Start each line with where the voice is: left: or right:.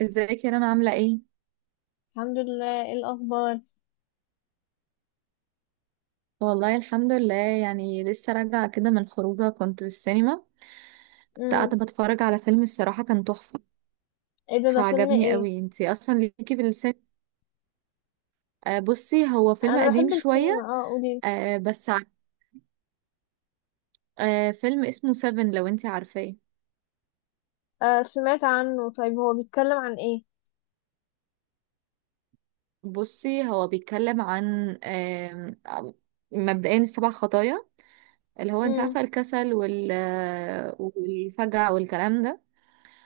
right: ازيك يا رنا عاملة ايه؟
left: الحمد لله، ايه الاخبار؟
right: والله الحمد لله، يعني لسه راجعة كده من خروجة، كنت في السينما. كنت
left: امم.
right: قاعدة بتفرج على فيلم، الصراحة كان تحفة
left: ايه ده؟ ده فيلم
right: فعجبني
left: ايه؟
right: قوي. انتي اصلا ليكي في السينما؟ آه بصي، هو فيلم
left: انا
right: قديم
left: بحب
right: شوية.
left: السينما. اه، قولي.
right: آه بس ع- فيلم اسمه سيفن، لو انتي عارفاه.
left: آه، سمعت عنه. طيب، هو بيتكلم عن ايه؟
right: بصي هو بيتكلم عن مبدئيا السبع خطايا، اللي هو انتي
left: امم.
right: عارفة الكسل وال آه، والفجع والكلام ده.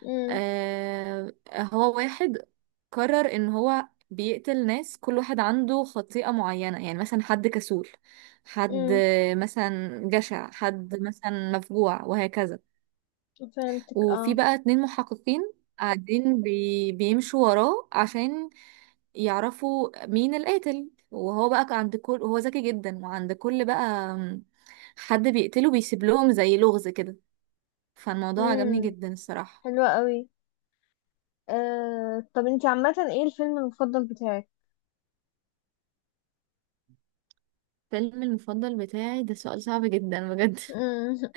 left: امم.
right: آه، هو واحد قرر ان هو بيقتل ناس، كل واحد عنده خطيئة معينة. يعني مثلا حد كسول، حد
left: امم.
right: مثلا جشع، حد مثلا مفجوع، وهكذا.
left: فهمتك.
right: وفي
left: اه.
right: بقى اتنين محققين قاعدين بيمشوا وراه عشان يعرفوا مين القاتل، وهو ذكي جدا، وعند كل بقى حد بيقتله بيسيب لهم زي لغز كده. فالموضوع عجبني
left: امم.
right: جدا الصراحة.
left: حلوة قوي. آه، طب انتي عامة، ايه الفيلم المفضل بتاعك؟
right: فيلم المفضل بتاعي ده سؤال صعب جدا بجد.
left: امم.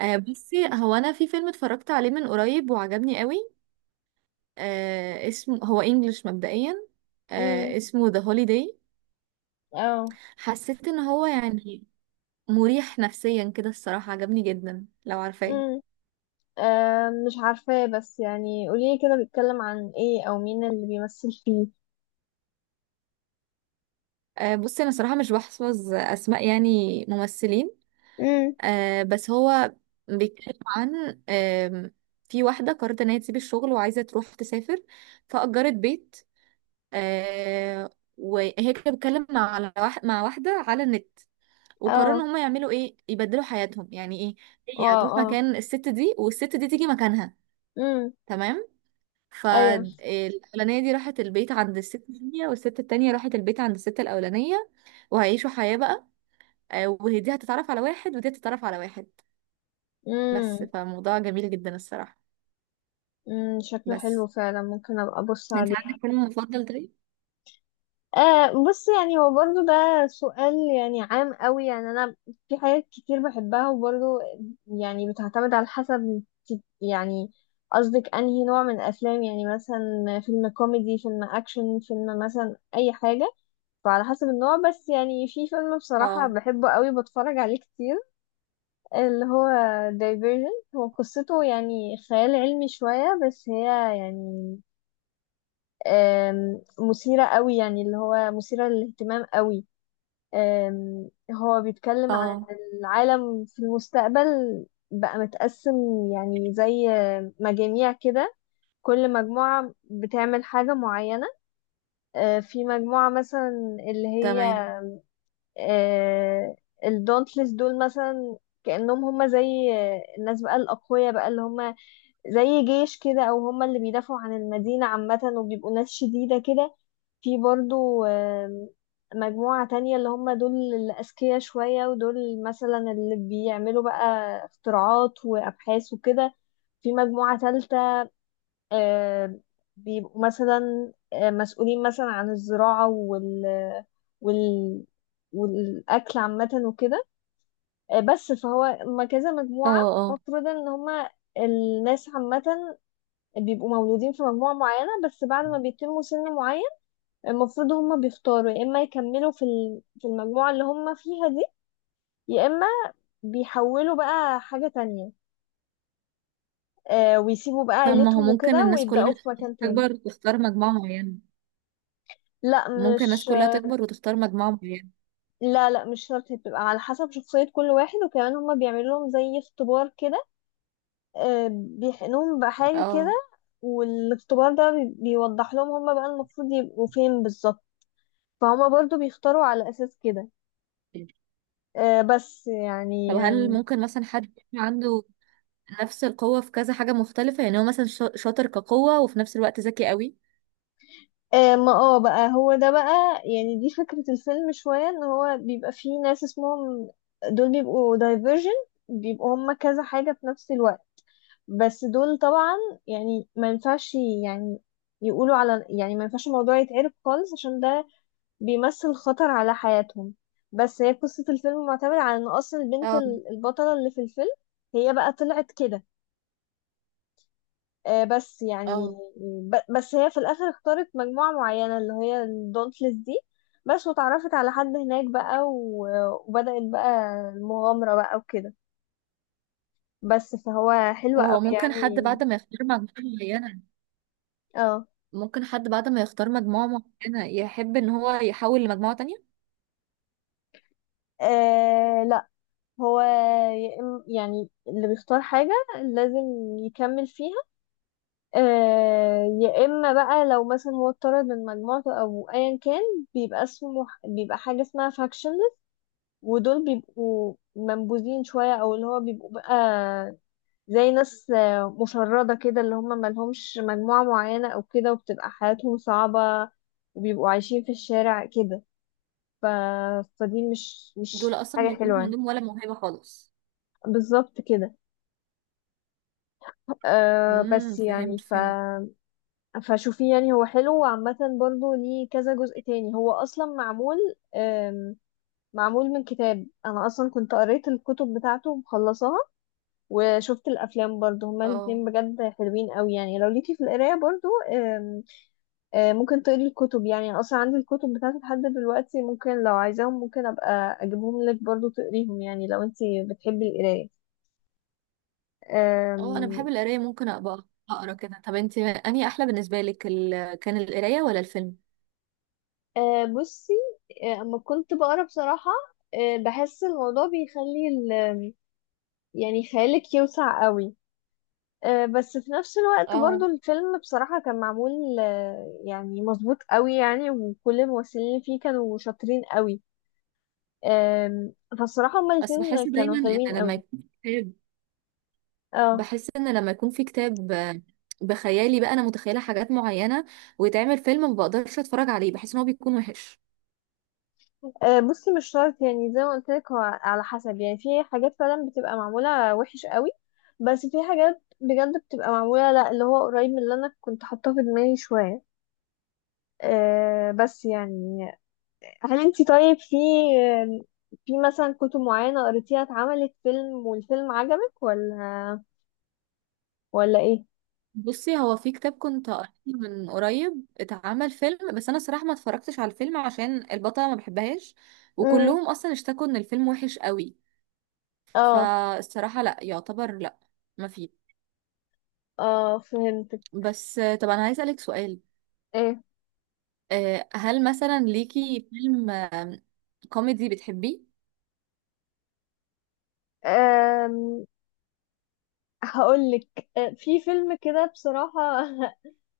right: آه بصي، هو انا في فيلم اتفرجت عليه من قريب وعجبني قوي. اسمه هو انجلش مبدئيا،
left: امم.
right: اسمه The Holiday.
left: اه.
right: حسيت ان هو يعني مريح نفسيا كده، الصراحة عجبني جدا لو عارفاه.
left: امم. آه، مش عارفاه، بس يعني قولي كده، بيتكلم عن ايه او مين اللي بيمثل فيه؟
right: آه بصي، انا صراحة مش بحفظ اسماء يعني ممثلين.
left: امم.
right: آه بس هو بيتكلم عن في واحدة قررت ان هي تسيب الشغل وعايزة تروح تسافر، فأجرت بيت. آه وهي كانت بتتكلم على واحد مع واحدة على النت، وقرروا ان
left: اه.
right: هم يعملوا ايه، يبدلوا حياتهم يعني ايه. هي
left: واو.
right: هتروح
left: اه.
right: مكان الست دي والست دي تيجي مكانها.
left: امم.
right: تمام.
left: ايوه.
right: فالأولانية دي راحت البيت عند الست التانية، والست التانية راحت البيت عند الست الأولانية، وهيعيشوا حياة بقى. وهي دي هتتعرف على واحد، ودي هتتعرف على واحد. بس
left: مم.
right: فموضوع جميل جدا الصراحة.
left: امم، شكله حلو
right: بس
left: فعلا. ممكن ابقى ابص
right: انت
left: عليه.
right: عندك فيلم مفضل طيب؟
left: آه، بص، يعني هو برضو ده سؤال يعني عام قوي، يعني انا في حاجات كتير بحبها، وبرضو يعني بتعتمد على حسب يعني قصدك انهي نوع من الافلام، يعني مثلا فيلم كوميدي، فيلم اكشن، فيلم مثلا اي حاجة. فعلى حسب النوع، بس يعني في فيلم بصراحة
right: اه.
left: بحبه قوي، بتفرج عليه كتير، اللي هو دايفيرجن. هو قصته يعني خيال علمي شوية، بس هي يعني مثيرة قوي، يعني اللي هو مثيرة للاهتمام قوي. هو بيتكلم عن
right: اه.
left: إن العالم في المستقبل بقى متقسم، يعني زي مجاميع كده، كل مجموعة بتعمل حاجة معينة. في مجموعة مثلا اللي هي
right: تمام.
left: آه، الدونتلس دول مثلا، كأنهم هم زي الناس بقى الأقوياء بقى، اللي هم زي جيش كده، أو هم اللي بيدافعوا عن المدينة عامة وبيبقوا ناس شديدة كده. في برضو مجموعة تانية، اللي هم دول الأذكياء شوية، ودول مثلا اللي بيعملوا بقى اختراعات وأبحاث وكده. في مجموعة تالتة آم، بيبقوا مثلا مسؤولين مثلا عن الزراعة وال والأكل عامة وكده. بس فهو ما كذا مجموعة،
right: اه.
left: المفروض إن هما الناس عامة بيبقوا مولودين في مجموعة معينة، بس بعد ما بيتموا سن معين المفروض هما بيختاروا، يا اما يكملوا في المجموعة اللي هما فيها دي، يا اما بيحولوا بقى حاجة تانية، ويسيبوا بقى
right: طب ما هو
left: عيلتهم
right: ممكن
left: وكده،
right: الناس
left: ويبدأوا
right: كلها
left: في مكان تاني.
right: تكبر وتختار مجموعة معينة.
left: لا.
right: ممكن الناس
left: مش
right: كلها تكبر وتختار مجموعة معينة؟
left: لا، لا، مش شرط. هي بتبقى على حسب شخصية كل واحد، وكمان هما بيعملوا لهم زي اختبار كده، بيحقنوهم بحاجة كده.
right: اه.
left: والاختبار ده بيوضح لهم هما بقى المفروض يبقوا فين بالظبط. فهما برضو بيختاروا على أساس كده. بس
right: طب
left: يعني،
right: هل ممكن مثلا حد يكون عنده نفس القوة في كذا حاجة مختلفة، يعني هو مثلا شاطر كقوة وفي نفس الوقت ذكي قوي.
left: ما بقى هو ده بقى، يعني دي فكرة الفيلم شوية، ان هو بيبقى فيه ناس اسمهم دول بيبقوا دايفرجن، بيبقوا هما كذا حاجة في نفس الوقت. بس دول طبعا يعني ما ينفعش، يعني يقولوا على، يعني ما ينفعش الموضوع يتعرف خالص، عشان ده بيمثل خطر على حياتهم. بس هي قصة الفيلم معتمدة على ان اصلا البنت
right: اه.
left: البطلة اللي في الفيلم هي بقى طلعت كده. بس يعني
right: اه.
left: بس هي في الاخر اختارت مجموعة معينة اللي هي الدونتلس دي. بس وتعرفت على حد هناك بقى، وبدأت بقى المغامرة بقى وكده. بس فهو حلو
right: طب
left: قوي
right: هو ممكن حد
left: يعني.
right: بعد ما يختار مجموعة معينة،
left: اه.
right: ممكن حد بعد ما يختار مجموعة معينة يحب ان هو يحول لمجموعة تانية.
left: آه، لا، هو يا يعني اللي بيختار حاجة لازم يكمل فيها. يا إما بقى لو مثلا هو اتطرد من مجموعته أو أيا كان، بيبقى اسمه، بيبقى حاجة اسمها faction. ودول بيبقوا منبوذين شوية، أو اللي هو بيبقوا بقى زي ناس مشردة كده، اللي هم ملهمش مجموعة معينة أو كده، وبتبقى حياتهم صعبة وبيبقوا عايشين في الشارع كده. ف... فدي مش
right: دول
left: مش
right: اصلا
left: حاجة
right: ما يكونش
left: حلوة يعني.
right: عندهم ولا موهبة خالص.
left: بالظبط كده. أه،
right: امم،
left: بس يعني
right: فهمت فهمت.
left: فشوفيه، يعني هو حلو، وعامة برضه ليه كذا جزء تاني. هو أصلا معمول أم... معمول من كتاب. أنا أصلا كنت قريت الكتب بتاعته ومخلصاها، وشفت الافلام برضو، هما الاثنين
right: اه.
left: بجد حلوين قوي يعني. لو ليكي في القرايه برضو ممكن تقري الكتب، يعني انا اصلا عندي الكتب بتاعتي لحد دلوقتي، ممكن لو عايزاهم ممكن ابقى اجيبهم لك برضو تقريهم، يعني لو انت بتحبي القرايه.
right: اه انا
left: آم،
right: بحب القرايه، ممكن ابقى اقرا كده. طب انت انهي احلى بالنسبه لك، كان القرايه ولا الفيلم؟
left: بصي، اما كنت بقرا بصراحه، بحس الموضوع بيخلي يعني خيالك يوسع قوي. بس في نفس الوقت برضو
right: اه
left: الفيلم بصراحة كان معمول يعني مظبوط قوي يعني، وكل الممثلين اللي فيه كانوا شاطرين قوي. آم، فالصراحة هما
right: بس
left: الاتنين
right: بحس
left: كانوا
right: دايما ان
left: حلوين
right: لما
left: قوي.
right: يكون في كتاب،
left: اه.
right: بحس ان لما يكون في كتاب بخيالي بقى انا متخيله حاجات معينه، ويتعمل فيلم ما بقدرش اتفرج عليه، بحس ان هو بيكون وحش.
left: بصي مش شرط، يعني زي ما قلت لك، هو على حسب، يعني في حاجات فعلا بتبقى معمولة وحش قوي، بس في حاجات بجد بتبقى معمولة لا اللي هو قريب من اللي انا كنت حاطاه في دماغي شوية. بس يعني، هل انت طيب في في مثلا كتب معينة قريتيها اتعملت فيلم، والفيلم عجبك ولا ولا ايه؟
right: بصي هو في كتاب كنت قريته من قريب اتعمل فيلم، بس انا صراحه ما اتفرجتش على الفيلم عشان البطله ما بحبهاش،
left: امم.
right: وكلهم اصلا اشتكوا ان الفيلم وحش قوي.
left: اه.
right: فالصراحه لا، يعتبر لا، ما فيه.
left: اه. فهمتك.
right: بس طب انا عايز اسالك سؤال.
left: ايه؟
right: هل مثلا ليكي فيلم كوميدي بتحبيه؟
left: أم... هقولك، في فيلم كده بصراحة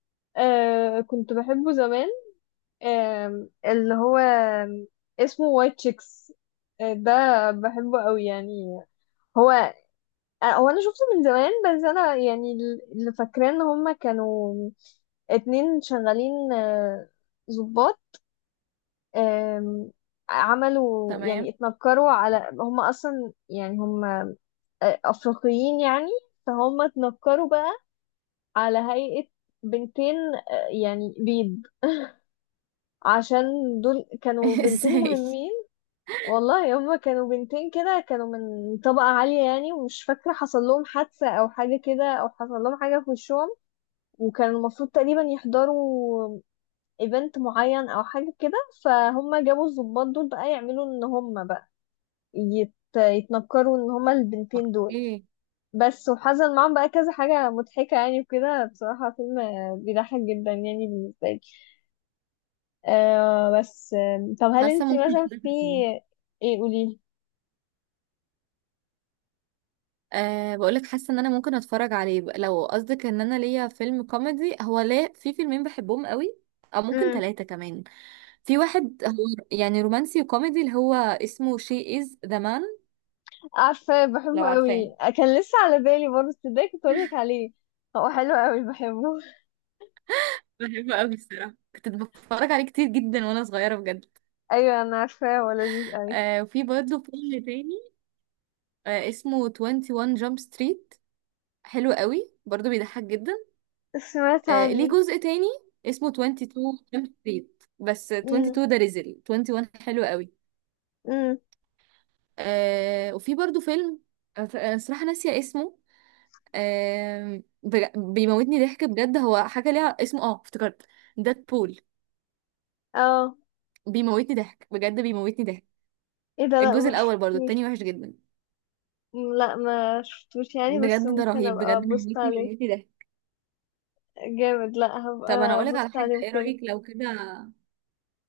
left: كنت بحبه زمان. اللي هو اسمه وايت شيكس ده، بحبه قوي يعني. هو هو انا شفته من زمان، بس انا يعني اللي فاكراه ان هما كانوا اتنين شغالين ضباط. آم، عملوا يعني
right: تمام.
left: اتنكروا، على هم اصلا يعني هم افريقيين يعني، فهم اتنكروا بقى على هيئة بنتين يعني بيض، عشان دول كانوا بنتين
right: ازاي؟
left: مهمين. والله هم كانوا بنتين كده، كانوا من طبقة عالية يعني، ومش فاكرة حصل لهم حادثة او حاجة كده، او حصل لهم حاجة في وشهم، وكان المفروض تقريبا يحضروا ايفنت معين او حاجة كده. فهم جابوا الضباط دول بقى يعملوا ان هم بقى يتنكروا ان هما البنتين دول.
right: ايه؟
left: بس وحصل معاهم بقى كذا حاجة مضحكة يعني وكده، بصراحة فيلم بيضحك جدا يعني بالنسبة لي. بس، طب هل
right: حاسه
left: انت
right: ممكن.
left: مثلا في. ايه؟ قولي.
right: أه بقولك، حاسه ان انا ممكن اتفرج عليه بقى. لو قصدك ان انا ليا فيلم كوميدي، هو ليه في فيلمين بحبهم قوي، او ممكن
left: امم.
right: ثلاثه كمان. في واحد هو يعني رومانسي وكوميدي، اللي هو اسمه شي از ذا مان،
left: عارفة،
right: لو
left: بحبه
right: عارفاه.
left: قوي، كان لسه على بالي برضه، تصدقي كنت اقولك عليه. هو حلو قوي، بحبه.
right: بحبه قوي الصراحة، كنت بتفرج عليه كتير جدا وانا صغيره بجد.
left: ايوه، انا عارفاه، هو لذيذ قوي.
right: أه وفي برضه فيلم تاني اسمه 21 جامب ستريت، حلو قوي برضو بيضحك جدا.
left: سمعت
right: ليه
left: عنه.
right: جزء تاني اسمه 22 جامب ستريت، بس
left: امم.
right: 22 ده ريزل، 21 حلو قوي.
left: امم.
right: وفي برضو فيلم صراحة ناسية اسمه. بيموتني ضحك بجد، هو حاجة ليها اسمه، اه افتكرت، ديد بول.
left: اه.
right: بيموتني ضحك بجد، بيموتني ضحك.
left: ايه ده؟ لا،
right: الجزء
left: مش
right: الأول، برضو
left: مش
right: التاني وحش جدا.
left: لا، ما شفتوش يعني، بس
right: بجد ده
left: ممكن
right: رهيب،
left: ابقى
right: بجد
left: ابص عليه.
right: بيموتني ضحك.
left: جامد. لا، هبقى
right: طب انا اقولك
left: ابص
right: على حاجة،
left: عليه
right: ايه
left: وكده.
right: رأيك لو كده؟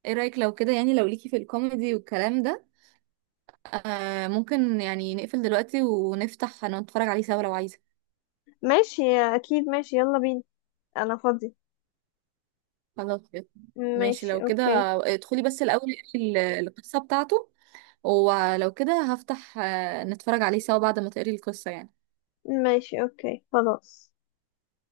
right: ايه رأيك لو كده، يعني لو ليكي في الكوميدي والكلام ده، آه ممكن يعني نقفل دلوقتي ونفتح نتفرج عليه سوا لو عايزة.
left: ماشي، اكيد ماشي، يلا بينا. انا فاضي.
right: خلاص يلا. ماشي
left: ماشي،
right: لو كده،
left: اوكي.
right: ادخلي بس الأول اقري القصة بتاعته، ولو كده هفتح نتفرج عليه سوا بعد ما تقري القصة يعني.
left: ماشي، اوكي، خلاص.